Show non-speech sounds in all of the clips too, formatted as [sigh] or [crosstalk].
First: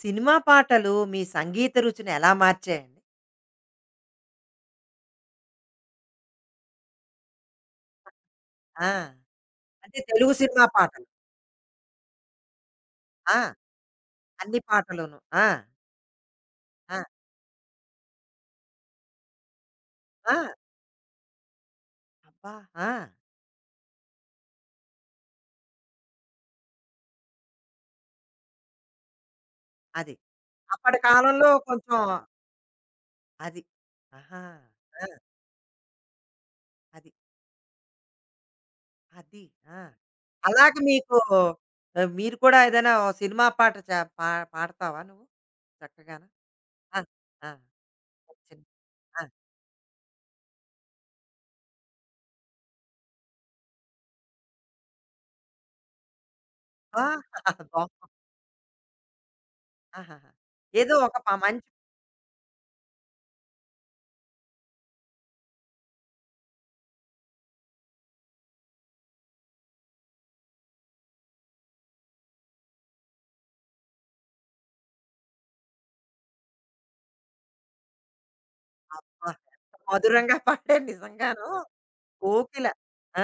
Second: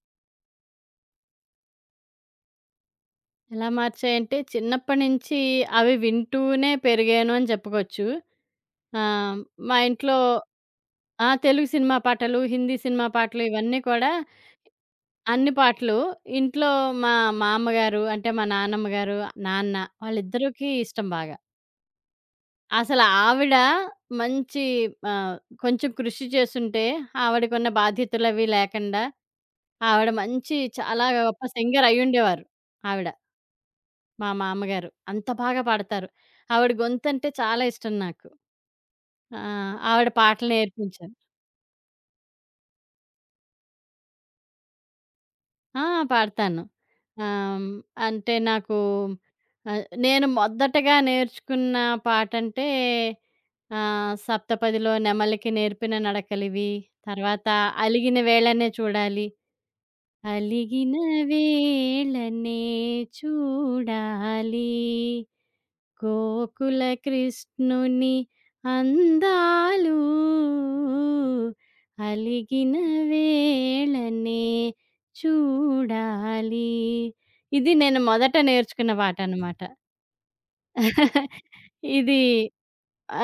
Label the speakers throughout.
Speaker 1: Cinema పాటలు మీ సంగీత రుచిని ఎలా మార్చాయండి?
Speaker 2: ఎలా మార్చాయంటే చిన్నప్పటి నుంచి అవి వింటూనే పెరిగాను అని చెప్పుకోవచ్చు.
Speaker 1: ఆ!
Speaker 2: ఆహ్, మా
Speaker 1: అంటే
Speaker 2: ఇంట్లో
Speaker 1: తెలుగు సినిమా పాటలు.
Speaker 2: ఆ! తెలుగు సినిమా పాటలు, హిందీ సినిమా పాటలు
Speaker 1: ఆ!
Speaker 2: ఇవన్నీ కూడా
Speaker 1: అన్ని పాటలును. ఆ!
Speaker 2: అన్ని పాటలు ఇంట్లో
Speaker 1: ఆ!
Speaker 2: మా మామ్మగారు అంటే మా నాన్నమ్మ గారు, నాన్న
Speaker 1: ఆ!
Speaker 2: వాళ్ళిద్దరికీ ఇష్టం బాగా.
Speaker 1: అబ్బా! ఆ!
Speaker 2: అసలు ఆవిడ మంచి ఆహ్, కొంచెం కృషి చేసుంటే ఆవిడకున్న బాధ్యతలవి లేకుండా ఆవిడ
Speaker 1: అది.
Speaker 2: మంచి
Speaker 1: అప్పటి
Speaker 2: చాలా గొప్ప
Speaker 1: కాలంలో
Speaker 2: సింగర్
Speaker 1: కొంచెం
Speaker 2: అయ్యుండేవారు ఆవిడ.
Speaker 1: అది.
Speaker 2: మా
Speaker 1: ఆహా!
Speaker 2: మామగారు.
Speaker 1: ఆ!
Speaker 2: అంత బాగా పాడతారు. ఆవిడ
Speaker 1: అది.
Speaker 2: గొంతంటే చాలా ఇష్టం నాకు. ఆ!
Speaker 1: అది. ఆ!
Speaker 2: ఆవిడ పాటలు
Speaker 1: అలాగే
Speaker 2: నేర్పించారు.
Speaker 1: మీకు మీరు కూడా ఏదైనా ఓ సినిమా పాట చ పా పాడతావా నువ్వు
Speaker 2: ఆ!
Speaker 1: చక్కగాను?
Speaker 2: పాడతాను.
Speaker 1: ఆ! ఆ!
Speaker 2: ఆహ్, అంటే
Speaker 1: చిన్
Speaker 2: నాకు
Speaker 1: ఆ!
Speaker 2: నేను మొదటగా నేర్చుకున్న పాటంటే 'సప్తపదిలో నెమలికి నేర్పిన నడకలివి',
Speaker 1: ఆ!
Speaker 2: తర్వాత
Speaker 1: [laughs] బా
Speaker 2: 'అలిగిన వేళనే చూడాలి',
Speaker 1: ఆహాహా! ఏదో
Speaker 2: 'అలిగిన
Speaker 1: ఒక ప మంచి
Speaker 2: వేళనే చూడాలి' గోకుల కృష్ణుని అందాలు అలిగిన వేళనే చూడాలి. ఇది నేను మొదట నేర్చుకున్న
Speaker 1: అబ్బా!
Speaker 2: పాటనమాట.
Speaker 1: ఎంత మధురంగా పాడారు నిజంగాను. ఆ!
Speaker 2: ఇది
Speaker 1: కోకిల.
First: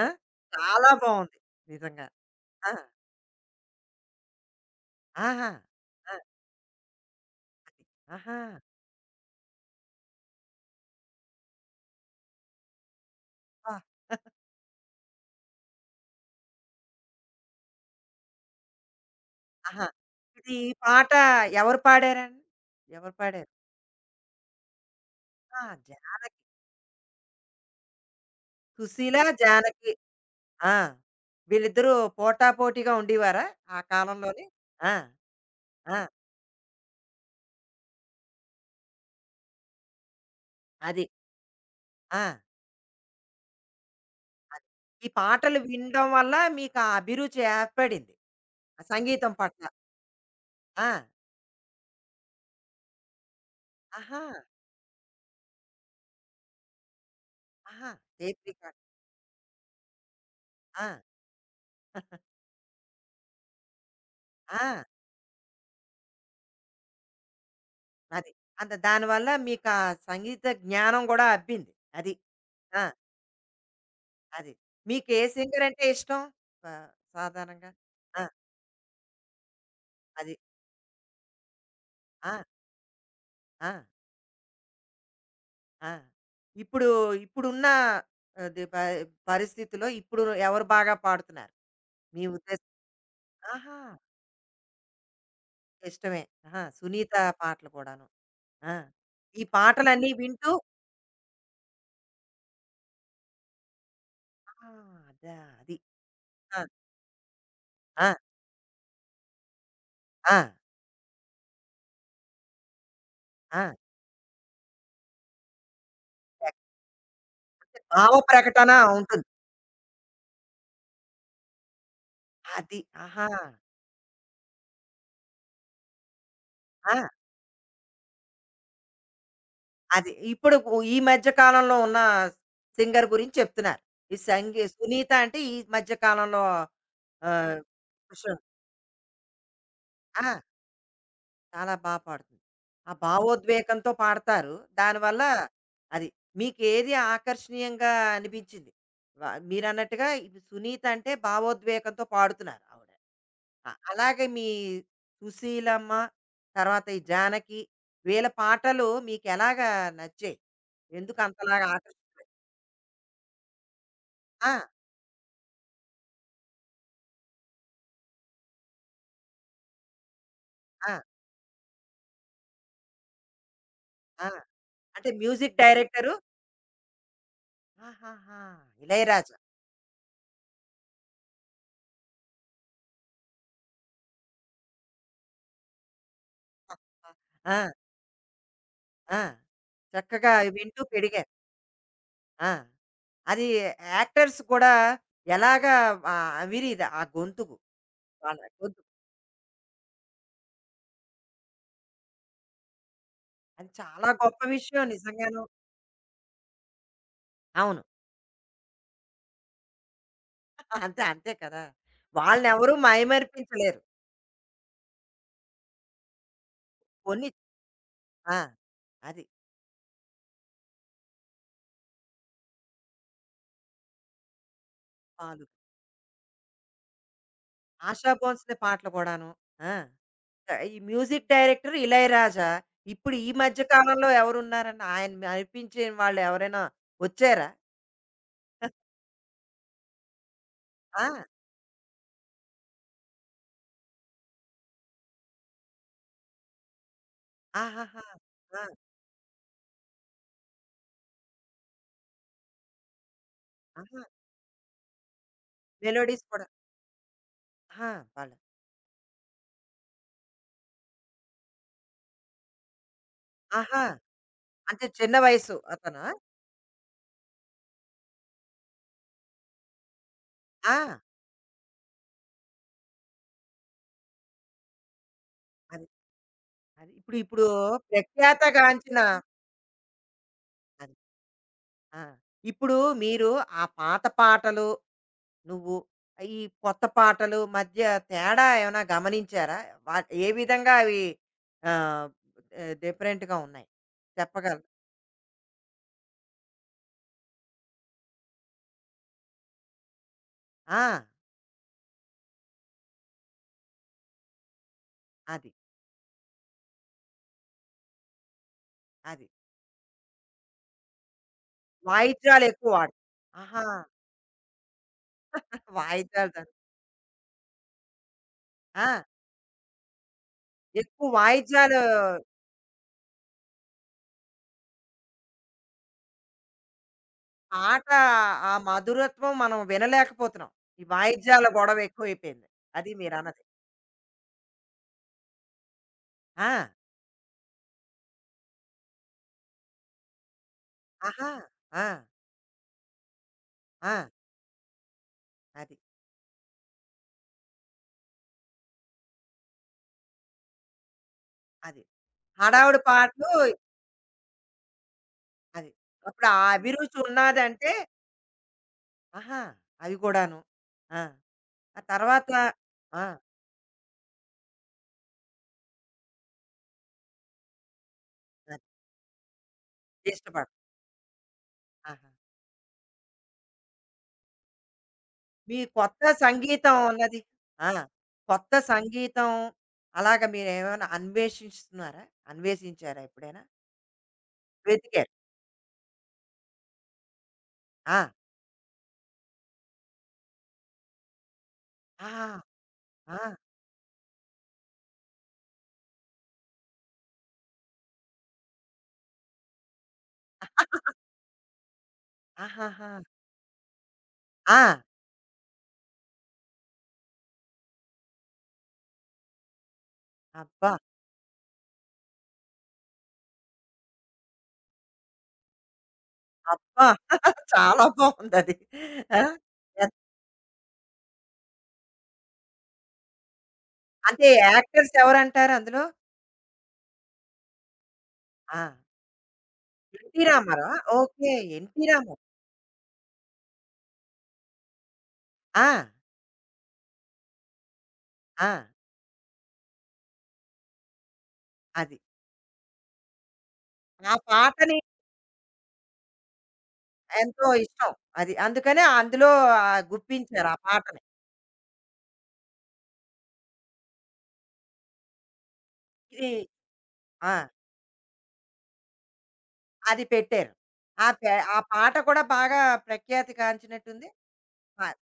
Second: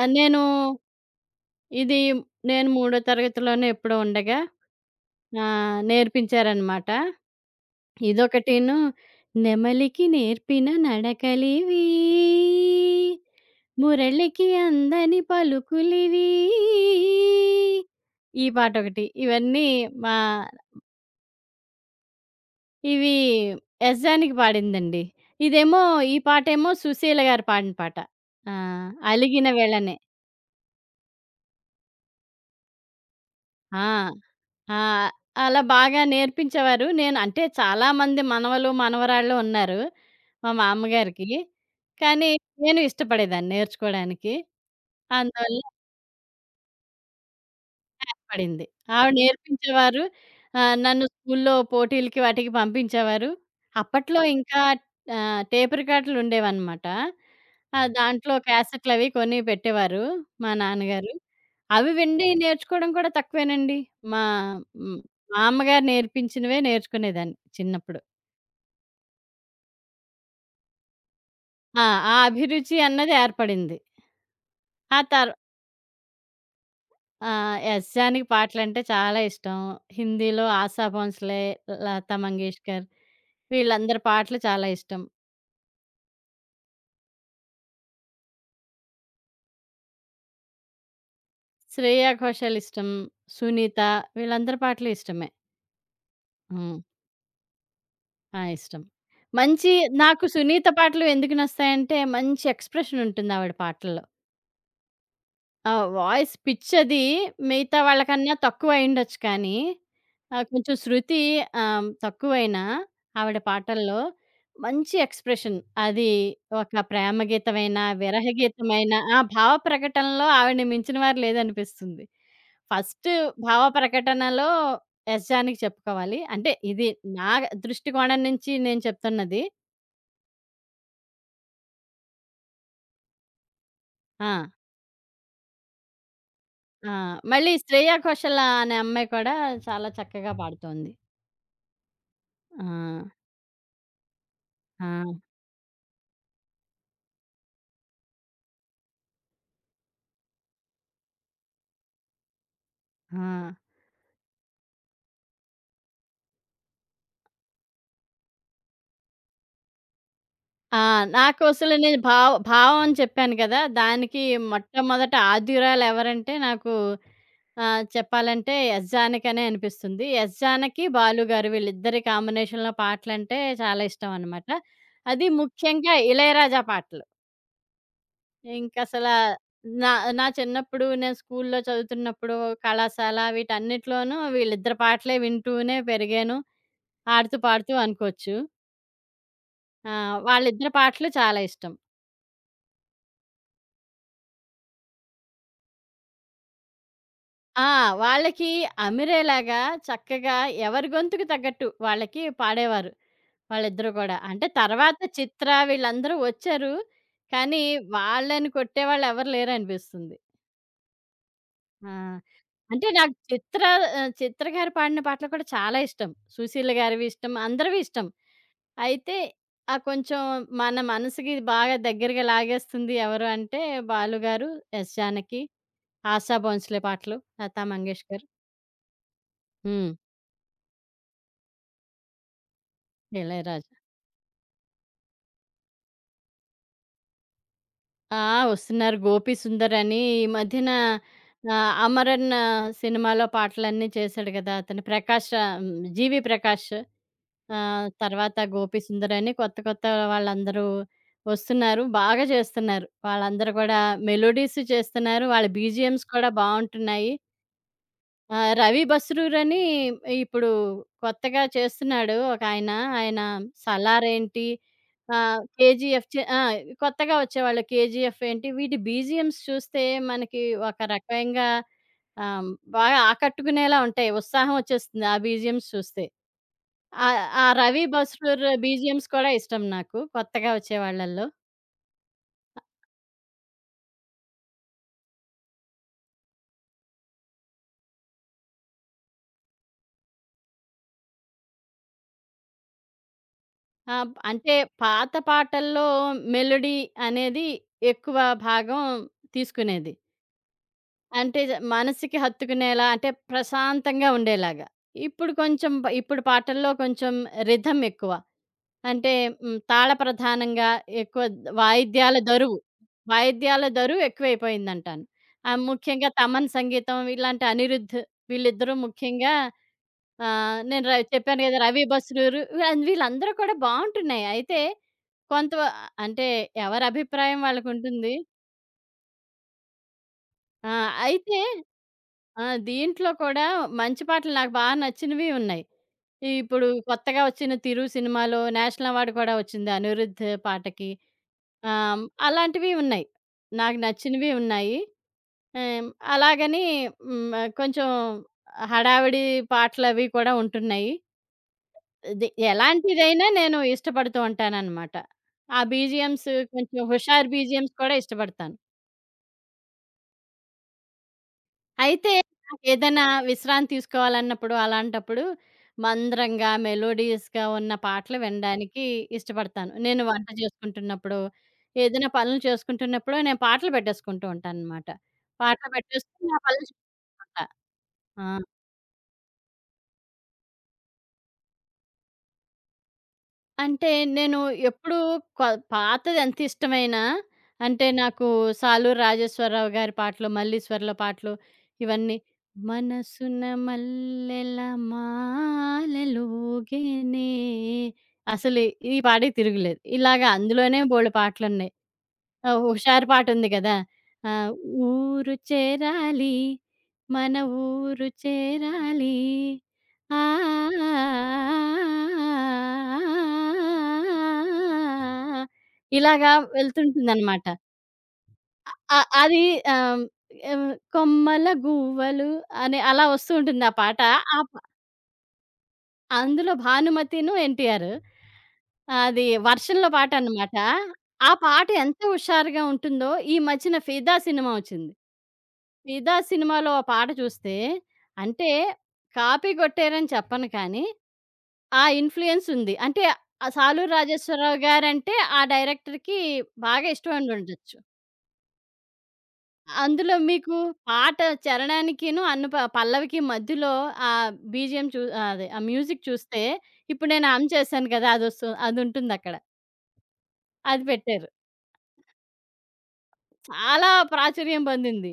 Speaker 1: ఆ!
Speaker 2: నేను
Speaker 1: చాలా బావుంది.
Speaker 2: ఇది
Speaker 1: నిజంగా.
Speaker 2: నేను
Speaker 1: ఆ!
Speaker 2: మూడో తరగతిలోనే ఎప్పుడో ఉండగా
Speaker 1: ఆహా! ఆ!
Speaker 2: నేర్పించారనమాట.
Speaker 1: అది. ఆహా!
Speaker 2: ఇదొకటీను, 'నెమలికి నేర్పిన నడకలివీ,
Speaker 1: అబ్బా!
Speaker 2: మురళికి అందని పలుకులివీ' ఈ పాటొకటి. ఇవన్నీ
Speaker 1: ఆహా!
Speaker 2: మా
Speaker 1: ఇది ఈ పాట ఎవరు పాడారండి? ఎవరు
Speaker 2: ఇవి
Speaker 1: పాడారు?
Speaker 2: 'ఎస్ జానకి' పాడిందండి.
Speaker 1: ఆ!
Speaker 2: ఇదేమో ఈ
Speaker 1: జానకి.
Speaker 2: పాటేమో 'సుశీల' గారు పాడిన పాట. ఆ!
Speaker 1: సుశీల,
Speaker 2: 'అలిగిన
Speaker 1: జానకి.
Speaker 2: వెళనే.'
Speaker 1: ఆ! వీళ్ళిద్దరూ పోటాపోటీగా ఉండేవారా ఆ
Speaker 2: ఆ!
Speaker 1: కాలంలోని?
Speaker 2: ఆ!
Speaker 1: ఆ!
Speaker 2: అలా
Speaker 1: ఆ!
Speaker 2: బాగా నేర్పించేవారు. నేను అంటే చాలామంది మనవలు, మనవరాళ్ళు ఉన్నారు మా
Speaker 1: అది.
Speaker 2: మామ్మగారికి.
Speaker 1: ఆ!
Speaker 2: కానీ నేను ఇష్టపడేదాన్ని నేర్చుకోడానికి.
Speaker 1: అది. ఈ పాటలు
Speaker 2: అందువల్ల
Speaker 1: వినడం వల్ల మీకు ఆ అభిరుచి ఏర్పడింది.
Speaker 2: కనపడింది.
Speaker 1: ఆ
Speaker 2: ఆవిడ
Speaker 1: సంగీతం పట్ల.
Speaker 2: నేర్పించేవారు.
Speaker 1: ఆ!
Speaker 2: నన్ను స్కూల్లో పోటీలకి వాటికి పంపించేవారు.
Speaker 1: ఆహా!
Speaker 2: అప్పట్లో ఇంకా టేప్ రికార్డులుండేవనమాట.
Speaker 1: ఆహా!
Speaker 2: దాంట్లో
Speaker 1: టేప్ రికార్డ్.
Speaker 2: క్యాసెట్‌లవి కొని పెట్టేవారు మా
Speaker 1: ఆ!
Speaker 2: నాన్నగారు. అవి విండి నేర్చుకోవడం కూడా తక్కువేనండి. మా
Speaker 1: ఆ!
Speaker 2: హ్మ్. మా అమ్మగారు నేర్పించినవే నేర్చుకునేదాన్ని చిన్నప్పుడు.
Speaker 1: అది. అంత దానివల్ల మీకా సంగీత జ్ఞానం గూడా అబ్బింది.
Speaker 2: ఆ!
Speaker 1: అది.
Speaker 2: ఆ అభిరుచి
Speaker 1: ఆ!
Speaker 2: అన్నది ఏర్పడింది.
Speaker 1: అది.
Speaker 2: ఆ
Speaker 1: మీకే
Speaker 2: తర్
Speaker 1: సింగరంటే ఇష్టం? ప సాధారణంగా?
Speaker 2: ఎస్
Speaker 1: ఆ!
Speaker 2: జానకి పాటలంటే చాలా ఇష్టం.
Speaker 1: అది.
Speaker 2: హిందీలో ఆశా భోంస్లే, లతా
Speaker 1: ఆ!
Speaker 2: మంగేష్కర్
Speaker 1: ఆ!
Speaker 2: వీళ్ళందరి పాటలు చాలా ఇష్టం.
Speaker 1: ఆ! ఇప్పుడు ఇప్పుడున్న అది ప పరిస్థితిలో ఇప్పుడు ఎవరు బాగా పాడుతున్నారు?
Speaker 2: 'శ్రేయ
Speaker 1: మీ
Speaker 2: ఘోషాల్'
Speaker 1: ఉద్దేశం
Speaker 2: ఇష్టం,
Speaker 1: ఆహా!
Speaker 2: 'సునీత' వీళ్ళందరి పాటలు ఇష్టమే.
Speaker 1: ఇష్టమే. ఆహా!
Speaker 2: హ్మ్.
Speaker 1: 'సునీత' పాటలు కూడాను.
Speaker 2: ఆ!
Speaker 1: ఆ!
Speaker 2: ఇష్టం.
Speaker 1: ఈ
Speaker 2: మంచి
Speaker 1: పాటలన్నీ
Speaker 2: నాకు
Speaker 1: వింటూ
Speaker 2: 'సునీత' పాటలు ఎందుకు నస్తాయంటే మంచి ఎక్స్‌ప్రెషన్ ఉంటుంది ఆవిడ పాటల్లో.
Speaker 1: ఆ! అదా!
Speaker 2: ఆ!
Speaker 1: అది.
Speaker 2: వాయిస్
Speaker 1: ఆ!
Speaker 2: పిచ్ అది మిగతా
Speaker 1: ఆ!
Speaker 2: వాళ్ళకన్నా తక్కువయ్యుండొచ్చు కానీ,
Speaker 1: ఆ!
Speaker 2: కొంచెం శృతి తక్కువైనా ఆవిడ
Speaker 1: ఆ!
Speaker 2: పాటల్లో మంచి ఎక్స్‌ప్రెషన్. అది ఒక ప్రేమ గీతమైన,
Speaker 1: భావ
Speaker 2: విరహ
Speaker 1: ప్రకటన
Speaker 2: గీతమైన ఆ!
Speaker 1: ఉంటుంది.
Speaker 2: భావ ప్రకటనలో ఆవిడని మించిన వారు లేదనిపిస్తుంది.
Speaker 1: అది.
Speaker 2: ఫస్ట్
Speaker 1: ఆహా!
Speaker 2: భావ ప్రకటనలో 'ఎస్. జానకి' చెప్పుకోవాలి. అంటే ఇది
Speaker 1: ఆ!
Speaker 2: నా దృష్టికోణం నుంచి నేను చెప్తున్నది.
Speaker 1: అది. ఇప్పుడు గు ఈ మధ్య కాలంలో ఉన్న సింగర్ గురించి చెప్తున్నారు. ఈ
Speaker 2: ఆ!
Speaker 1: సంగీ సునీత అంటే ఈ మధ్య కాలంలో
Speaker 2: ఆ! మళ్ళీ
Speaker 1: ఆహ్,
Speaker 2: శ్రేయ
Speaker 1: కుషో
Speaker 2: ఘోషాల్ అనే అమ్మాయి కూడా చాలా చక్కగా
Speaker 1: ఆ!
Speaker 2: పాడుతోంది.
Speaker 1: చాలా బా పాడుతుంది.
Speaker 2: ఆ!
Speaker 1: ఆ భావోద్వేగంతో పాడతారు.
Speaker 2: ఆ!
Speaker 1: దానివల్ల అది. మీకేది ఆకర్షణీయంగా అనిపించింది? వ మీరన్నట్టుగా ఇప్పుడు సునీత అంటే భావోద్వేగంతో పాడుతున్నారు ఆవిడ.
Speaker 2: ఆ!
Speaker 1: ఆ! అలాగే మీ 'సుశీలమ్మ' తర్వాత ఈ 'జానకి' వీళ్ళ పాటలు మీకెలాగా నచ్చాయి?
Speaker 2: ఆ!
Speaker 1: ఎందుకు
Speaker 2: నాకు
Speaker 1: అంతలాగా
Speaker 2: అసలు నేను
Speaker 1: ఆకర్ష్
Speaker 2: భావ భావం అని చెప్పాను కదా! దానికి
Speaker 1: ఆ!
Speaker 2: మొట్టమొదట ఆద్యురాలు ఎవరంటే నాకు చెప్పాలంటే 'ఎస్ జానకనే' అనిపిస్తుంది. 'ఎస్ జానకి',
Speaker 1: ఆ!
Speaker 2: 'బాలు' గారు వీళ్ళిద్దరి కాంబినేషన్‌లో పాటలంటే చాలా ఇష్టం
Speaker 1: ఆ!
Speaker 2: అనమాట.
Speaker 1: అంటే
Speaker 2: అది
Speaker 1: మ్యూజిక్
Speaker 2: ముఖ్యంగా
Speaker 1: డైరెక్టరు
Speaker 2: ఇళయరాజా పాటలు.
Speaker 1: ఆహాహా!
Speaker 2: ఇంకసల
Speaker 1: 'ఇళయరాజా'.
Speaker 2: నా నా చిన్నప్పుడు నేను స్కూల్లో చదువుతున్నప్పుడు, కళాశాల వీటన్నిటిలోనూ వీళ్ళిద్దరి పాటలే వింటూనే పెరిగాను. ఆడుతూ
Speaker 1: ఆ!
Speaker 2: పాడుతూ అనుకోవచ్చు.
Speaker 1: ఆ!
Speaker 2: ఆ!
Speaker 1: చక్కగా
Speaker 2: వాళ్ళిద్దరి
Speaker 1: వింటూ
Speaker 2: పాటలు
Speaker 1: పెరిగారు.
Speaker 2: చాలా ఇష్టం.
Speaker 1: ఆ! అది యాక్టర్స్ కూడా ఎలాగా అవిరీది ఆ గొంతుకు
Speaker 2: ఆ!
Speaker 1: వాళ్ళ
Speaker 2: వాళ్ళకి
Speaker 1: గొంతు.
Speaker 2: అమిరేలాగా చక్కగా ఎవరి గొంతుకు తగ్గట్టు వాళ్ళకి పాడేవారు.
Speaker 1: అది
Speaker 2: వాళ్ళిద్దరూ
Speaker 1: చాలా
Speaker 2: గూడా.
Speaker 1: గొప్ప
Speaker 2: అంటే
Speaker 1: విషయం
Speaker 2: తర్వాత
Speaker 1: నిజంగాను.
Speaker 2: చిత్ర వీళ్ళందరూ వచ్చారు. కానీ
Speaker 1: అవును.
Speaker 2: వాళ్ళని కొట్టేవాళ్ళెవరు లేరనిపిస్తుంది.
Speaker 1: అంతే, అంతే కదా!
Speaker 2: ఆ!
Speaker 1: వాళ్ళనెవరూ
Speaker 2: అంటే నాకు చిత్ర
Speaker 1: మైమరిపించలేరు.
Speaker 2: చిత్ర గారు పాడిన పాటలు కూడా చాలా ఇష్టం. సుశీల గారివి
Speaker 1: కొన్ని
Speaker 2: ఇష్టం. అందరివి ఇష్టం.
Speaker 1: ఆ!
Speaker 2: అయితే
Speaker 1: అది.
Speaker 2: ఆ కొంచెం మన మనసుకి బాగా దగ్గరగా లాగేస్తుంది ఎవరు అంటే బాలు గారు, ఎస్ జానకి,
Speaker 1: పాలు.
Speaker 2: ఆశా భోంస్లే పాటలు, లతా
Speaker 1: ఆషా
Speaker 2: మంగేష్కర్.
Speaker 1: భోంస్లే పాటలు కూడాను. ఆ!
Speaker 2: హ్మ్.
Speaker 1: ఈ మ్యూజిక్ డైరెక్టర్ 'ఇళయరాజా.' ఇప్పుడు ఈ మధ్య
Speaker 2: ఇళయరాజా.
Speaker 1: కాలంలో ఎవరున్నారని ఆయన నడిపించిన వాళ్ళు ఎవరైనా వచ్చారా?
Speaker 2: ఆ! వస్తున్నారు 'గోపి సుందర్' అని ఈ మధ్యన
Speaker 1: ఆ!
Speaker 2: 'అమరన్' ఆ, సినిమాలో పాటలన్నీ చేశాడు గదా! అతను. ప్రకాష్ 'జీవి ప్రకాష్'
Speaker 1: ఆహాహా!
Speaker 2: తర్వాత
Speaker 1: ఆ!
Speaker 2: 'గోపి సుందర్' అని కొత్త కొత్త వాళ్ళందరూ వస్తున్నారు. బాగా చేస్తున్నారు. వాళ్ళందరూ కూడా
Speaker 1: ఆహా!
Speaker 2: మెలోడీస్ చేస్తున్నారు. వాళ్ళ బీజీఎమ్స్
Speaker 1: మెలోడీస్
Speaker 2: కూడా
Speaker 1: కూడా.
Speaker 2: బావుంటున్నాయి.
Speaker 1: ఆహా! వాళ్ళు.
Speaker 2: ఆ! 'రవి బస్రూర్' అని ఇప్పుడు కొత్తగా చేస్తున్నాడు ఒకాయన. ఆయన
Speaker 1: ఆహా!
Speaker 2: 'సలారేంటి'
Speaker 1: అంటే చిన్న వయసు అతనా?
Speaker 2: 'కేజీఎఫ్' చే ఆ! కొత్తగా వచ్చేవాళ్ళు 'కేజీఎఫ్' ఏంటి వీటి బీజీఎమ్స్ చూస్తే మనకి
Speaker 1: ఆ!
Speaker 2: ఒక రకంగా ఆహ్, బాగా ఆకట్టుకునేలా ఉంటాయి. ఉత్సాహం వచ్చేస్తుంది ఆ బీజీఎమ్స్
Speaker 1: అది.
Speaker 2: చూస్తే.
Speaker 1: అది. ఇప్పుడు
Speaker 2: ఆ
Speaker 1: ఇప్పుడు
Speaker 2: 'రవి బస్రూర్'
Speaker 1: ప్రఖ్యాతగాంచిన
Speaker 2: బీజీఎమ్స్ కూడా ఇష్టం నాకు కొత్తగా
Speaker 1: అది.
Speaker 2: వచ్చేవాళ్ళల్లో.
Speaker 1: ఆ! ఇప్పుడు మీరు ఆ పాత పాటలు నువ్వు ఈ కొత్త పాటలు మధ్య తేడా ఏమైనా గమనించారా? వా ఏ విధంగా అవి ఆహ్, డిఫరెంట్‌గా ఉన్నాయి?
Speaker 2: ఆ! అంటే
Speaker 1: చెప్పగలరా?
Speaker 2: పాత పాటల్లో మెలోడీ అనేది ఎక్కువ భాగం తీసుకునేది.
Speaker 1: ఆ!
Speaker 2: అంటే జ మనసుకి హత్తుకునేలా అంటే ప్రశాంతంగా ఉండేలాగా. ఇప్పుడు
Speaker 1: అది.
Speaker 2: కొంచెం బ ఇప్పుడు పాటల్లో కొంచెం రిథమ్ ఎక్కువ. అంటే
Speaker 1: అది.
Speaker 2: తాళ ప్రధానంగా ఎక్కువ ద- వాయిద్యాల
Speaker 1: వాయిద్యాలు
Speaker 2: దరువు,
Speaker 1: ఎక్కువ వాడు ఆహా!
Speaker 2: వాయిద్యాల దరువు ఎక్కువైపోయిందంటాను. ముఖ్యంగా
Speaker 1: వాయిద్యాలు ద
Speaker 2: తమన్ సంగీతం ఇలాంటి అనిరుద్ వీళ్ళిద్దరూ
Speaker 1: ఆ!
Speaker 2: ముఖ్యంగా నేను ర
Speaker 1: ఎక్కువ
Speaker 2: చెప్పాను కదా!
Speaker 1: వాయిద్యాలు
Speaker 2: రవి బస్రూరు వీళ్ళం వీళ్ళందరూ కూడా బావుంటున్నాయి. అయితే కొంత అంటే ఎవరి అభిప్రాయం
Speaker 1: పాట
Speaker 2: వాళ్ళకుంటుంది.
Speaker 1: ఆ మధురత్వం మనం వినలేకపోతున్నాం.
Speaker 2: ఆ!
Speaker 1: ఈ
Speaker 2: అయితే
Speaker 1: వాయిద్యాల గొడవ
Speaker 2: ఆ!
Speaker 1: ఎక్కువైపోయింది. అది
Speaker 2: దీంట్లో
Speaker 1: మీరన్నది.
Speaker 2: కూడా మంచి పాటలు నాకు బాగా నచ్చినవి ఉన్నాయి. ఈ
Speaker 1: ఆ!
Speaker 2: ఇప్పుడు కొత్తగా వచ్చిన 'తిరు' సినిమాలో నేషనల్ అవార్డ్ కూడా వచ్చింది అనిరుద్ పాటకి.
Speaker 1: ఆహా! ఆ!
Speaker 2: అలాంటివి ఉన్నాయి. నాకు
Speaker 1: ఆ!
Speaker 2: నచ్చినవి ఉన్నాయి.
Speaker 1: అది.
Speaker 2: ఆహ్, అలాగని హ్మ్, కొంచెం హడావిడి పాటలవి కూడా ఉంటున్నాయి.
Speaker 1: అది.
Speaker 2: అది
Speaker 1: హడావుడి
Speaker 2: ఎలాంటిదైనా
Speaker 1: పాటలు
Speaker 2: నేను ఇష్టపడుతూ ఉంటాననమాట. ఆ
Speaker 1: అది. అప్పుడు
Speaker 2: బీజీఎమ్స్
Speaker 1: ఆ
Speaker 2: కొంచెం
Speaker 1: అభిరుచి
Speaker 2: హుషారు
Speaker 1: ఉన్నాదంటే
Speaker 2: బీజీఎమ్స్ కూడా ఇష్టపడతాను.
Speaker 1: ఆహా! అవి కూడాను. ఆ! ఆ
Speaker 2: అయితే
Speaker 1: తర్వాత ఆ!
Speaker 2: నాకేదైనా విశ్రాంతి తీసుకోవాలన్నప్పుడు, అలాంటప్పుడు మందరంగా, మెలోడియస్‌గా ఉన్న పాటలు
Speaker 1: అది.
Speaker 2: వినడానికి ఇష్టపడతాను. నేను వంట
Speaker 1: ఇష్టపడ
Speaker 2: చేసుకుంటున్నప్పుడో,
Speaker 1: ఆహా!
Speaker 2: ఏదైనా పనులు చేసుకుంటున్నప్పుడో నేను పాటలు పెట్టేసుకుంటూ ఉంటాననమాట.
Speaker 1: మీ
Speaker 2: పాటలు
Speaker 1: కొత్త
Speaker 2: పెట్టేసుకొని నా పనులు
Speaker 1: సంగీతం ఉన్నది
Speaker 2: చేసుకుంటా.
Speaker 1: ఆ!
Speaker 2: ఆ!
Speaker 1: కొత్త సంగీతం అలాగా మీరేమైనా అన్వేషిస్తున్నారా? అన్వేషించారా ఎప్పుడైనా?
Speaker 2: అంటే నేను ఎప్పుడూ
Speaker 1: వెతికారు.
Speaker 2: కొ పాతది ఎంత ఇష్టమైనా, అంటే
Speaker 1: ఆ!
Speaker 2: నాకు 'సాలూరు రాజేశ్వరరావు' గారి పాటలు, మల్లీశ్వర్ల పాటలు
Speaker 1: ఆ!
Speaker 2: ఇవన్నీ.
Speaker 1: ఆ!
Speaker 2: మనసున మల్లెల మాలెలూగెనే అసలు ఈ పాటకి తిరుగులేదు. ఇలాగ అందులోనే బోలెడు పాటలున్నాయి. ఆ!
Speaker 1: ఆహాహా!
Speaker 2: 'హుషారు' పాటుంది గదా! ఆ!
Speaker 1: ఆ!
Speaker 2: ఊరు చేరాలి మన ఊరు చేరాలి ఆ!
Speaker 1: అబ్బా!
Speaker 2: ఇలాగా
Speaker 1: అబ్బా! [laughs]
Speaker 2: వెళ్తుంటుందనమాట.
Speaker 1: చాలా బావుందది.
Speaker 2: అ
Speaker 1: ఆ!
Speaker 2: అది
Speaker 1: ఎన్
Speaker 2: ఆహ్, హ్మ్, కొమ్మల గువ్వలు అని అలా వస్తూ ఉంటుంది ఆ పాట.
Speaker 1: అంటే
Speaker 2: ఆ
Speaker 1: యాక్టర్స్ ఎవరంటారు అందులో?
Speaker 2: అందులో 'భానుమతిను' 'ఎన్టీఆర్.'
Speaker 1: ఆ!
Speaker 2: అది వర్షంలో
Speaker 1: 'ఎన్టీ
Speaker 2: పాటనమాట.
Speaker 1: రామారావా'? ఓకే.
Speaker 2: ఆ పాట
Speaker 1: 'ఎన్టీ
Speaker 2: ఎంత
Speaker 1: రామారావు.'
Speaker 2: హుషారుగా ఉంటుందో ఈ మధ్యన 'ఫిదా' సినిమా వచ్చింది.
Speaker 1: ఆ!
Speaker 2: 'ఫిదా' సినిమాలో ఆ పాట చూస్తే
Speaker 1: ఆ!
Speaker 2: అంటే కాపీ కొట్టారని చెప్పను కానీ, ఆ
Speaker 1: అది.
Speaker 2: ఇన్‌ఫ్లూయెన్స్ ఉంది. అంటే ఆ 'సాలూరు
Speaker 1: ఆ
Speaker 2: రాజేశ్వరరావు'
Speaker 1: పాటని
Speaker 2: గారంటే ఆ డైరెక్టర్‌కి బాగా ఇష్టం
Speaker 1: ఎంతో
Speaker 2: ఉండుండొచ్చు.
Speaker 1: ఇష్టం. అది. అందుకనే అందులో
Speaker 2: అందులో
Speaker 1: గుప్పించారు
Speaker 2: మీకు
Speaker 1: ఆ పాటని.
Speaker 2: పాట చరణానికిను, అన్ను ప పల్లవికి మధ్యలో ఆ బీజీఎం చూ ఆ అదే ఆ మ్యూజిక్
Speaker 1: ఇది
Speaker 2: చూస్తే, ఇప్పుడు నేను
Speaker 1: ఆ!
Speaker 2: 'హమ్' చేశాను కదా! అదొస్తు అదుంటుందక్కడ. అది ఉంటుంది అక్కడ,
Speaker 1: అది పెట్టారు.
Speaker 2: అది
Speaker 1: ఆ
Speaker 2: పెట్టారు.
Speaker 1: పె ఆ పాట కూడా బాగా ప్రఖ్యాతి
Speaker 2: చాలా
Speaker 1: గాంచినట్టుంది.
Speaker 2: ప్రాచుర్యం
Speaker 1: ఆ!
Speaker 2: పొందింది.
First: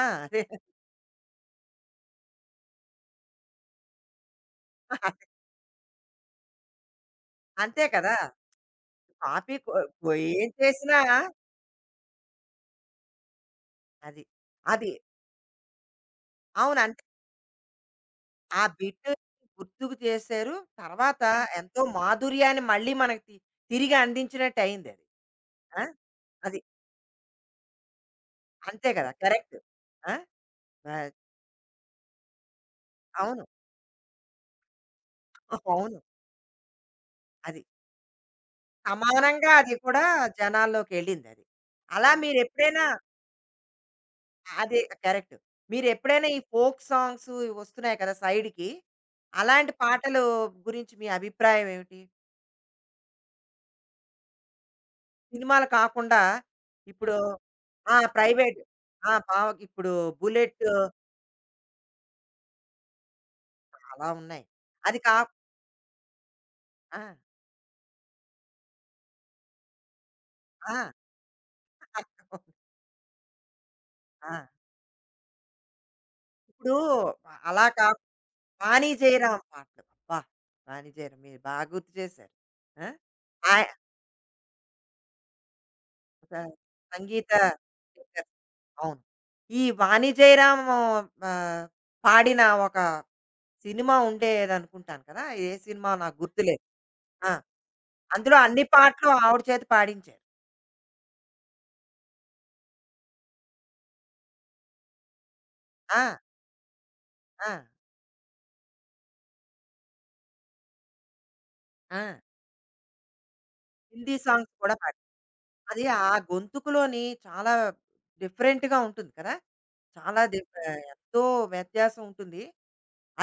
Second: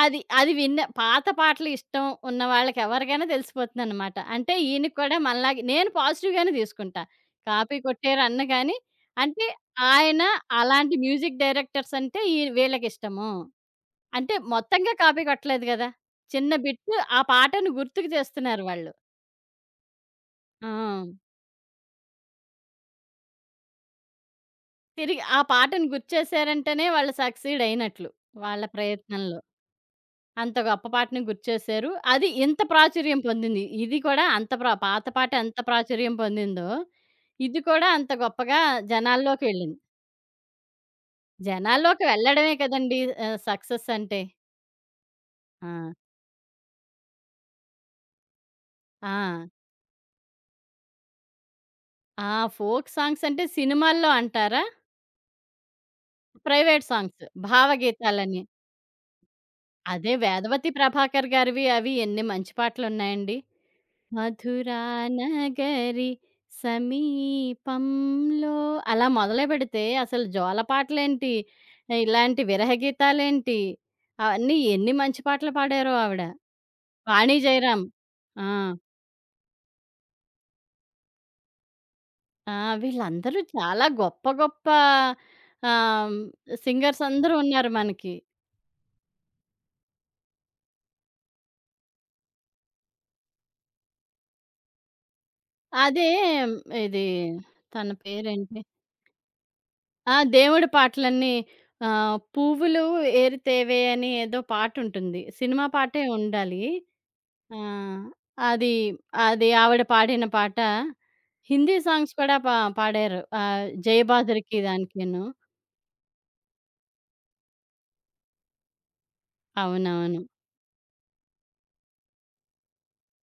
Speaker 1: ఆ!
Speaker 2: అది
Speaker 1: అదే.
Speaker 2: అది విన్న పాత పాటలు ఇష్టం ఉన్న వాళ్ళకి ఎవరికైనా తెలిసిపోతుందనమాట. అంటే ఈయనకి కూడా మనలాగే నేను పాజిటివ్ గానే తీసుకుంటా. కాపీ
Speaker 1: అంతే కదా!
Speaker 2: కొట్టారు అన్న గాని, అంటే
Speaker 1: కాపీ కొ కొ
Speaker 2: ఆయన
Speaker 1: ఏం
Speaker 2: అలాంటి
Speaker 1: చేసినా
Speaker 2: మ్యూజిక్ డైరెక్టర్స్ అంటే ఈ వీళ్ళకిష్టము.
Speaker 1: అది.
Speaker 2: అంటే
Speaker 1: అది.
Speaker 2: మొత్తంగా కాపీ కొట్టలేదు గదా! చిన్న
Speaker 1: అవును.
Speaker 2: బిట్టు
Speaker 1: అంతే.
Speaker 2: ఆ పాటను గుర్తుకు
Speaker 1: ఆ
Speaker 2: చేస్తున్నారు వాళ్ళు.
Speaker 1: బిట్ గుర్తుకు చేశారు.
Speaker 2: ఆ!
Speaker 1: తర్వాత ఎంతో మాధుర్యాన్ని మళ్ళీ మనకి తి తిరిగి అందించినట్టయిందది.
Speaker 2: తిరిగి ఆ
Speaker 1: ఆ!
Speaker 2: పాటను
Speaker 1: అది.
Speaker 2: గుర్తుచేసారంటేనే వాళ్ళు సక్సీడ్ అయినట్లు. వాళ్ళ
Speaker 1: అంతే కదా!
Speaker 2: ప్రయత్నంలో.
Speaker 1: కరెక్ట్. ఆ!
Speaker 2: అంత గొప్ప
Speaker 1: ఆ!
Speaker 2: పాటని గుర్తుచేశారు. అది ఇంత ప్రాచుర్యం
Speaker 1: అవును.
Speaker 2: పొందింది. ఇది కూడా అంత ప్ర పాత పాట ఎంత
Speaker 1: అవును.
Speaker 2: ప్రాచుర్యం పొందిందో, ఇది
Speaker 1: అది.
Speaker 2: కూడా అంత గొప్పగా జనాల్లోకి
Speaker 1: సమానంగా అది
Speaker 2: వెళ్ళింది.
Speaker 1: కూడా జనాల్లోకెళ్ళిందది.
Speaker 2: జనాల్లోకి
Speaker 1: అలా అవును.
Speaker 2: వెళ్ళడమే
Speaker 1: మీరెప్పుడైనా
Speaker 2: కదండీ సక్సెస్ అంటే.
Speaker 1: అది కరెక్ట్.
Speaker 2: ఆ!
Speaker 1: మీరెప్పుడైనా ఈ ఫోక్ సాంగ్స్ ఇవి వస్తున్నాయి కదా! సైడ్‌కి.
Speaker 2: ఆ!
Speaker 1: అలాంటి పాటలు గురించి మీ అభిప్రాయం ఏమిటి?
Speaker 2: ఆ! ఫోక్ సాంగ్స్ అంటే సినిమాల్లో అంటారా?
Speaker 1: సినిమాలు కాకుండా
Speaker 2: ప్రైవేట్
Speaker 1: ఇప్పుడు
Speaker 2: సాంగ్స్
Speaker 1: ఆ!
Speaker 2: భావగీతాలని.
Speaker 1: ప్రైవేట్ ఆ! భావ ఇప్పుడు
Speaker 2: అదే
Speaker 1: 'బుల్లెట్'
Speaker 2: 'వేదవతి ప్రభాకర్' గారివి అవి ఎన్ని మంచి పాటలున్నాయండి.
Speaker 1: చాలా ఉన్నాయి.
Speaker 2: 'మధురా
Speaker 1: అది కా
Speaker 2: నగరి
Speaker 1: ఆ!
Speaker 2: సమీపంలో' అలా మొదలుపెడితే అసలు జోల
Speaker 1: ఆ!
Speaker 2: పాటలేంటి, ఇలాంటి
Speaker 1: [laughs]
Speaker 2: విరహ గీతాలేంటి,
Speaker 1: ఆ!
Speaker 2: అవన్నీ ఎన్ని మంచి పాటలు పాడారో ఆవిడ.
Speaker 1: ఇప్పుడు
Speaker 2: 'వాణి
Speaker 1: అలా
Speaker 2: జయరాం.'
Speaker 1: కా
Speaker 2: ఆ!
Speaker 1: వాణి జయరాం పాటలు. అబ్బా! వాణి జయరాం మీరు బాగా గుర్తు చేశారు.
Speaker 2: ఆ!
Speaker 1: ఆ!
Speaker 2: వీళ్ళందరూ
Speaker 1: ఆయ
Speaker 2: చాలా గొప్ప గొప్ప ఆహ్,
Speaker 1: స
Speaker 2: సింగర్స్
Speaker 1: సంగీత
Speaker 2: అందరూ ఉన్నారు మనకి.
Speaker 1: టీచర్. అవును. ఈ వాణి జయరాం ఆహ్, పాడిన ఒక సినిమా ఉండేదనుకుంటాను కదా! ఏ సినిమా
Speaker 2: అదే
Speaker 1: నాకు
Speaker 2: మ్,
Speaker 1: గుర్తులేదు.
Speaker 2: ఇది
Speaker 1: ఆ!
Speaker 2: తన
Speaker 1: అందులో
Speaker 2: పేరేంటి?
Speaker 1: అన్ని పాటలు ఆవిడ చేత
Speaker 2: ఆ!
Speaker 1: పాడించారు.
Speaker 2: దేవుడి పాటలన్నీ 'పువ్వులు ఏరితేవే' అని ఏదో పాటుంటుంది. సినిమా
Speaker 1: ఆ!
Speaker 2: పాటే ఉండాలి.
Speaker 1: ఆ!
Speaker 2: ఆ! అది, అది ఆవిడ పాడిన పాట. హిందీ
Speaker 1: ఆ!
Speaker 2: సాంగ్స్ కూడా పా పాడారు.
Speaker 1: హిందీ సాంగ్స్
Speaker 2: 'జయబాద్రికి'
Speaker 1: కూడా పాడారు.
Speaker 2: దానికిను.
Speaker 1: అది ఆ గొంతుకులోని చాలా డిఫరెంట్‌గా ఉంటుంది కదా!
Speaker 2: అవునవును.
Speaker 1: చాలా డిఫ్ ఎంతో వ్యత్యాసం ఉంటుంది.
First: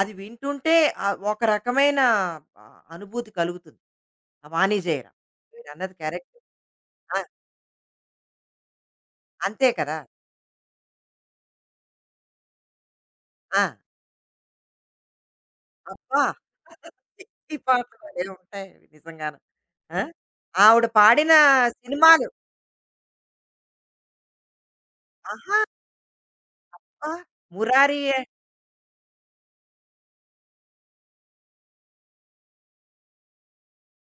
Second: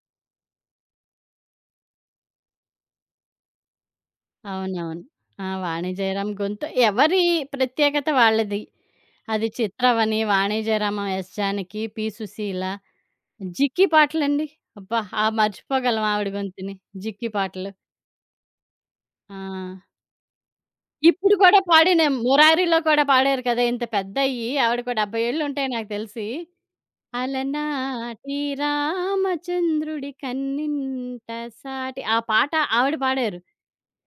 Speaker 1: అది వింటుంటే ఒక రకమైన అనుభూతి కలుగుతుంది. ఆ
Speaker 2: అవునవును.
Speaker 1: వాణిజ్యరం.
Speaker 2: ఆ! వాణి
Speaker 1: మీరన్నది
Speaker 2: జయరాం
Speaker 1: కరెక్ట్.
Speaker 2: గొంతు
Speaker 1: ఆ!
Speaker 2: ఎవరి ప్రత్యేకత వాళ్ళది. అది
Speaker 1: అంతే కదా!
Speaker 2: 'చిత్రవని', వాణి జయరాం, ఎస్ జానకి, పి సుశీల,
Speaker 1: ఆ!
Speaker 2: 'జిక్కి' పాటలండి. అబ్బా! ఆ మర్చిపోగలం
Speaker 1: అబ్బా!
Speaker 2: ఆవిడ గొంతుని. 'జిక్కి'
Speaker 1: ఈ
Speaker 2: పాటలు.
Speaker 1: పాటలు భలే ఉంటాయి
Speaker 2: ఆ!
Speaker 1: నిజంగాను. ఆ! ఆవిడ పాడిన
Speaker 2: ఇప్పుడు కూడా పాడిన
Speaker 1: సినిమాలు
Speaker 2: 'మురారిలో' కూడా పాడారు కదా! ఇంత పెద్దయ్యి. ఆవిడకి ఓ 70
Speaker 1: ఆహా!
Speaker 2: ఏళ్ళుంటాయి నాకు తెలిసి.
Speaker 1: ఆ! 'మురారి'
Speaker 2: అలనాటి రామచంద్రుడి కన్నింట సాటి ఆ పాట ఆవిడ పాడారు.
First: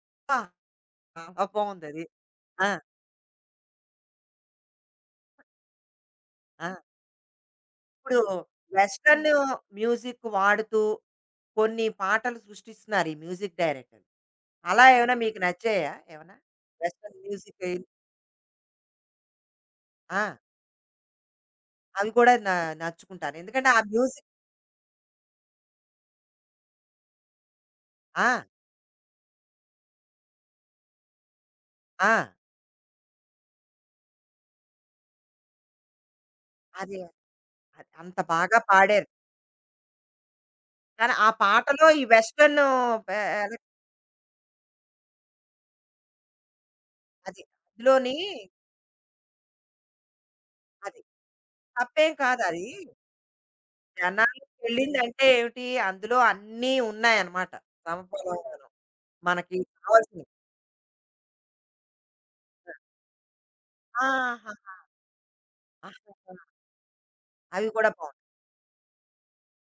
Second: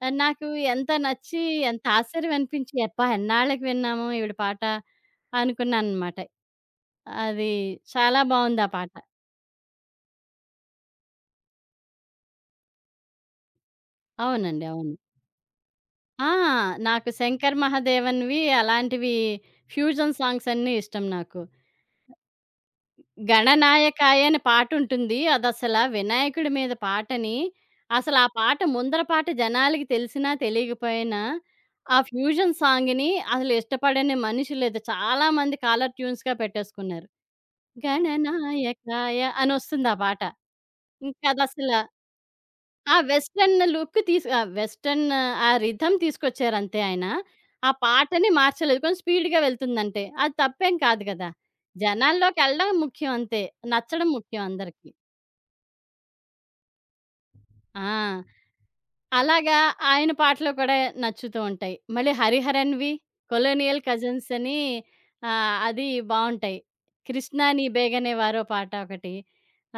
Speaker 1: అబ్బా!
Speaker 2: నాకు ఎంత నచ్చి,
Speaker 1: చాలా
Speaker 2: ఎంత
Speaker 1: బావుందది.
Speaker 2: ఆశ్చర్యం
Speaker 1: ఆ!
Speaker 2: అనిపించి, అబ్బా! ఎన్నాళ్ళకి విన్నాము ఈవిడ పాట అనుకున్నాననమాట.
Speaker 1: ఆ!
Speaker 2: అది
Speaker 1: ఇప్పుడు
Speaker 2: చాలా బావుంది ఆ పాట.
Speaker 1: వెస్టర్న్ మ్యూజిక్ వాడుతూ కొన్ని పాటలు సృష్టిస్తున్నారు ఈ మ్యూజిక్ డైరెక్టర్లు.
Speaker 2: అవునండి.
Speaker 1: అలా
Speaker 2: అవును.
Speaker 1: ఏమైనా మీకు నచ్చాయా
Speaker 2: ఆ!
Speaker 1: ఏమైనా?
Speaker 2: నాకు
Speaker 1: వెస్టర్న్
Speaker 2: శంకర్
Speaker 1: మ్యూజిక్
Speaker 2: మహాదేవన్‌వి అలాంటివి ఫ్యూజన్
Speaker 1: ఆ!
Speaker 2: సాంగ్స్ అన్నీ ఇష్టం నాకు.
Speaker 1: అవి కూడా నా నచ్చుకుంటాను. ఎందుకంటే ఆ
Speaker 2: గణనాయకాయ
Speaker 1: మ్యూజిక్
Speaker 2: అని పాటుంటుంది. అదసల వినాయకుడి మీద పాటని, అసలా
Speaker 1: ఆ!
Speaker 2: పాట ముందర పాట జనాలకి తెలిసినా, తెలియకపోయినా ఆ
Speaker 1: ఆ!
Speaker 2: ఫ్యూజన్ సాంగ్‌ని అసలు ఇష్టపడని మనిషి లేదు. చాలా మంది కాలర్ ట్యూన్స్‌గా
Speaker 1: అది
Speaker 2: పెట్టేసుకున్నారు.
Speaker 1: అది అంత బాగా పాడారు.
Speaker 2: గణనాయకాయ అనొస్తుంది ఆ పాట.
Speaker 1: కానీ ఆ
Speaker 2: ఇంకదసల
Speaker 1: పాటలో ఈ వెస్టర్న్
Speaker 2: ఆ!
Speaker 1: ఎ ఎ
Speaker 2: వెస్టర్న్ లుక్ తీసు ఆ! వెస్టర్న్ ఆ రిథమ్ తీసుకొచ్చారంతే ఆయన.
Speaker 1: అది
Speaker 2: ఆ
Speaker 1: అందులోని
Speaker 2: పాటని మార్చలేదు. కొంచెం స్పీడ్‌గా వెళ్తుందంతే. అది తప్పేం
Speaker 1: అది
Speaker 2: కాదు గదా!
Speaker 1: తప్పేం కాదది.
Speaker 2: జనాల్లోకెళ్ళడం ముఖ్యం అంతే. నచ్చడం ముఖ్యం అందరికి.
Speaker 1: జనాలకెళ్ళిందంటే ఏమిటి అందులో అన్నీ ఉన్నాయన్నమాట.
Speaker 2: ఆ!
Speaker 1: సమపాలంలోను మనకి
Speaker 2: అలాగా ఆయన
Speaker 1: కావాల్సినవి.
Speaker 2: పాటలు కూడా నచ్చుతూ ఉంటాయి. మళ్ళీ 'హరిహరన్‌వి', 'కొలోనియల్ కజిన్స్'
Speaker 1: ఆహా!
Speaker 2: అని అది
Speaker 1: ఆహాహా!
Speaker 2: బావుంటాయి. 'కృష్ణ నీ
Speaker 1: అవి కూడా బావుంటాయి.
Speaker 2: బేగనేవారో' పాట ఒకటి.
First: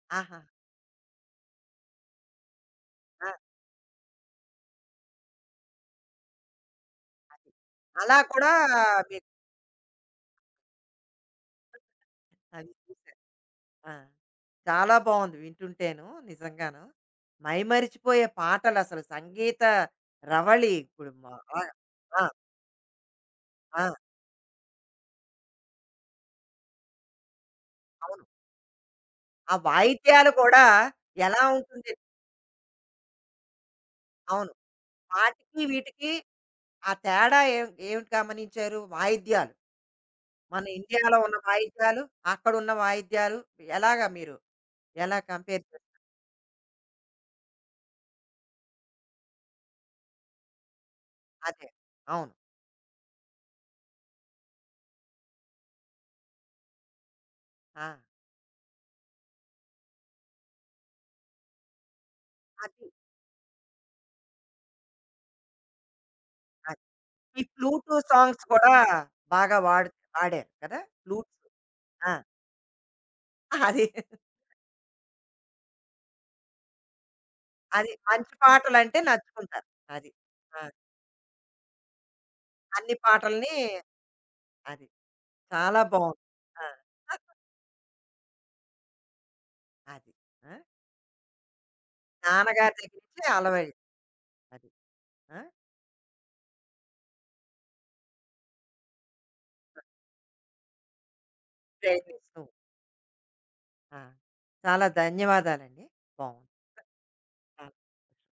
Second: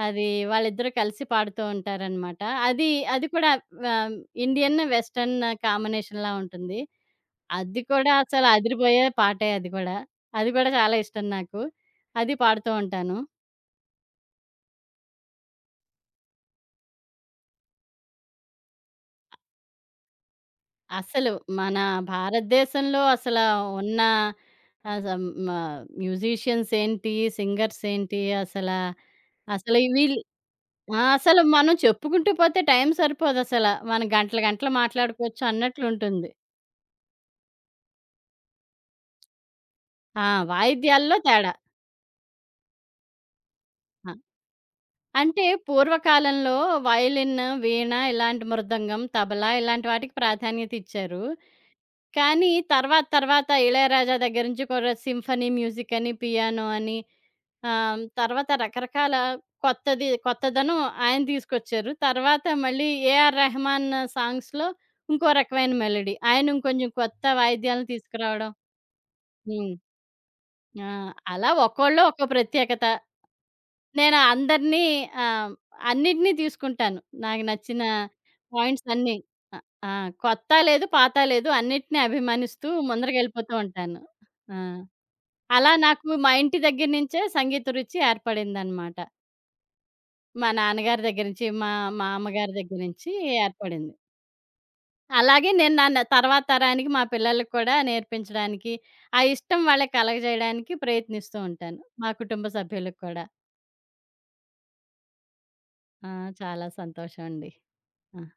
Speaker 2: అది
Speaker 1: ఆహా!
Speaker 2: వాళ్ళిద్దరూ కలిసి పాడుతూ ఉంటారనమాట. అది అది
Speaker 1: ఆ!
Speaker 2: కూడా ఆహ్, ఇండియన్, వెస్టర్న్ కాంబినేషన్‌లా ఉంటుంది.
Speaker 1: అది.
Speaker 2: అది కూడా
Speaker 1: అలా
Speaker 2: అసలు
Speaker 1: కూడా
Speaker 2: అదిరిపోయే
Speaker 1: మీరు
Speaker 2: పాటే అది కూడా. అది కూడా చాలా ఇష్టం నాకు. అది పాడుతూ
Speaker 1: అవి
Speaker 2: ఉంటాను.
Speaker 1: చూసారు. ఆ! చాలా బావుంది వింటుంటేను నిజంగాను. మైమరిచిపోయే పాటలు అసలు సంగీత రవళి ఇప్పుడు మ
Speaker 2: అసలు
Speaker 1: ఆ!
Speaker 2: మన
Speaker 1: ఆ!
Speaker 2: భారతదేశంలో అసల
Speaker 1: ఆ!
Speaker 2: ఉన్న ఆ! సం మా మ్యూజిషియన్స్ ఏంటి, సింగర్స్ ఏంటి
Speaker 1: అవును.
Speaker 2: అసలా,
Speaker 1: ఆ
Speaker 2: అసలు వీళ్ళు
Speaker 1: వాయిద్యాలు కూడా
Speaker 2: ఆ! అసలు
Speaker 1: ఎలా
Speaker 2: మనం
Speaker 1: ఉంటుంది?
Speaker 2: చెప్పుకుంటూ పోతే టైం సరిపోదసల. మనం గంటలు
Speaker 1: అవును.
Speaker 2: గంటలు మాట్లాడుకోవచ్చు
Speaker 1: వాటికి వీటికి
Speaker 2: అన్నట్లుంటుంది.
Speaker 1: ఆ తేడా ఏం ఏమిటి గమనించారు? వాయిద్యాలు.
Speaker 2: ఆ!
Speaker 1: మన ఇండియాలో
Speaker 2: వాయిద్యాల్లో
Speaker 1: ఉన్న
Speaker 2: తేడా.
Speaker 1: వాయిద్యాలు, అక్కడున్న వాయిద్యాలు ఎలాగా
Speaker 2: ఆ!
Speaker 1: మీరు ఎలా
Speaker 2: అంటే
Speaker 1: కంపేర్ చేస్తారు?
Speaker 2: పూర్వకాలంలో వయలిన్, వీణ ఇలాంటి మృదంగం, తబలా ఇలాంటి వాటికి ప్రాధాన్యత ఇచ్చారు.
Speaker 1: అదే. అవును.
Speaker 2: కానీ తర్వాత తర్వాత ఇళయరాజా దగ్గర నుంచి కూడా సింఫనీ మ్యూజిక్ అని, పియానో అని
Speaker 1: ఆ!
Speaker 2: తర్వాత రకరకాల కొత్తది కొత్తదనం ఆయన తీసుకొచ్చారు. తర్వాత మళ్ళీ
Speaker 1: అది.
Speaker 2: ఏఆర్ రెహమాన్ సాంగ్స్‌లో ఇంకో రకమైన మెలోడీ. ఆయన
Speaker 1: అది.
Speaker 2: ఇంకొంచెం కొత్త
Speaker 1: ఈ
Speaker 2: వాయిద్యాలను
Speaker 1: ఫ్లూటు సాంగ్స్
Speaker 2: తీసుకురావడం.
Speaker 1: కూడా బాగా
Speaker 2: హ్మ్.
Speaker 1: వాడు వాడారు కదా!
Speaker 2: ఆ!
Speaker 1: ఫ్లూట్స్.
Speaker 2: అలా ఒక్కోళ్ళు
Speaker 1: ఆ!
Speaker 2: ఒక్కో ప్రత్యేకత.
Speaker 1: అది.
Speaker 2: నేను అందరినీ ఆహ్, అన్నిటిని తీసుకుంటాను. నాకు నచ్చిన
Speaker 1: అది. మంచి
Speaker 2: పాయింట్స్
Speaker 1: పాటలంటే
Speaker 2: అన్నీ. అ
Speaker 1: నచ్చుకుంటారు.
Speaker 2: ఆ!
Speaker 1: అది.
Speaker 2: కొత్త
Speaker 1: ఆ!
Speaker 2: లేదు, పాత లేదు అన్నిటిని అభిమానిస్తూ
Speaker 1: అన్ని పాటల్ని
Speaker 2: ముందరకెళ్ళిపోతూ ఉంటాను. ఆ!
Speaker 1: అది.
Speaker 2: అలా
Speaker 1: చాలా
Speaker 2: నాకు
Speaker 1: బావుంది.
Speaker 2: మా ఇంటి
Speaker 1: ఆ!
Speaker 2: దగ్గర నుంచే సంగీత రుచి ఏర్పడిందనమాట.
Speaker 1: అది.
Speaker 2: మా
Speaker 1: ఆ!
Speaker 2: నాన్నగారి దగ్గర నుంచి, మా మా అమ్మగారి
Speaker 1: నాన్నగారి
Speaker 2: దగ్గర
Speaker 1: దగ్గర
Speaker 2: నుంచి
Speaker 1: నుంచి అలవడి
Speaker 2: ఏర్పడింది.
Speaker 1: అది. ఆ!
Speaker 2: అలాగే నేను నా న తర్వాత తరానికి మా పిల్లలకి కూడా నేర్పించడానికి, ఆ ఇష్టం వాళ్ళకి కలగజేయడానికి ప్రయత్నిస్తూ ఉంటాను. మా
Speaker 1: ప్రయత్నిస్తూ
Speaker 2: కుటుంబ సభ్యులకి కూడా.
Speaker 1: ఆ! చాలా ధన్యవాదాలండి.
Speaker 2: ఆ!
Speaker 1: బావుంది.
Speaker 2: చాలా సంతోషం అండి. ఆ!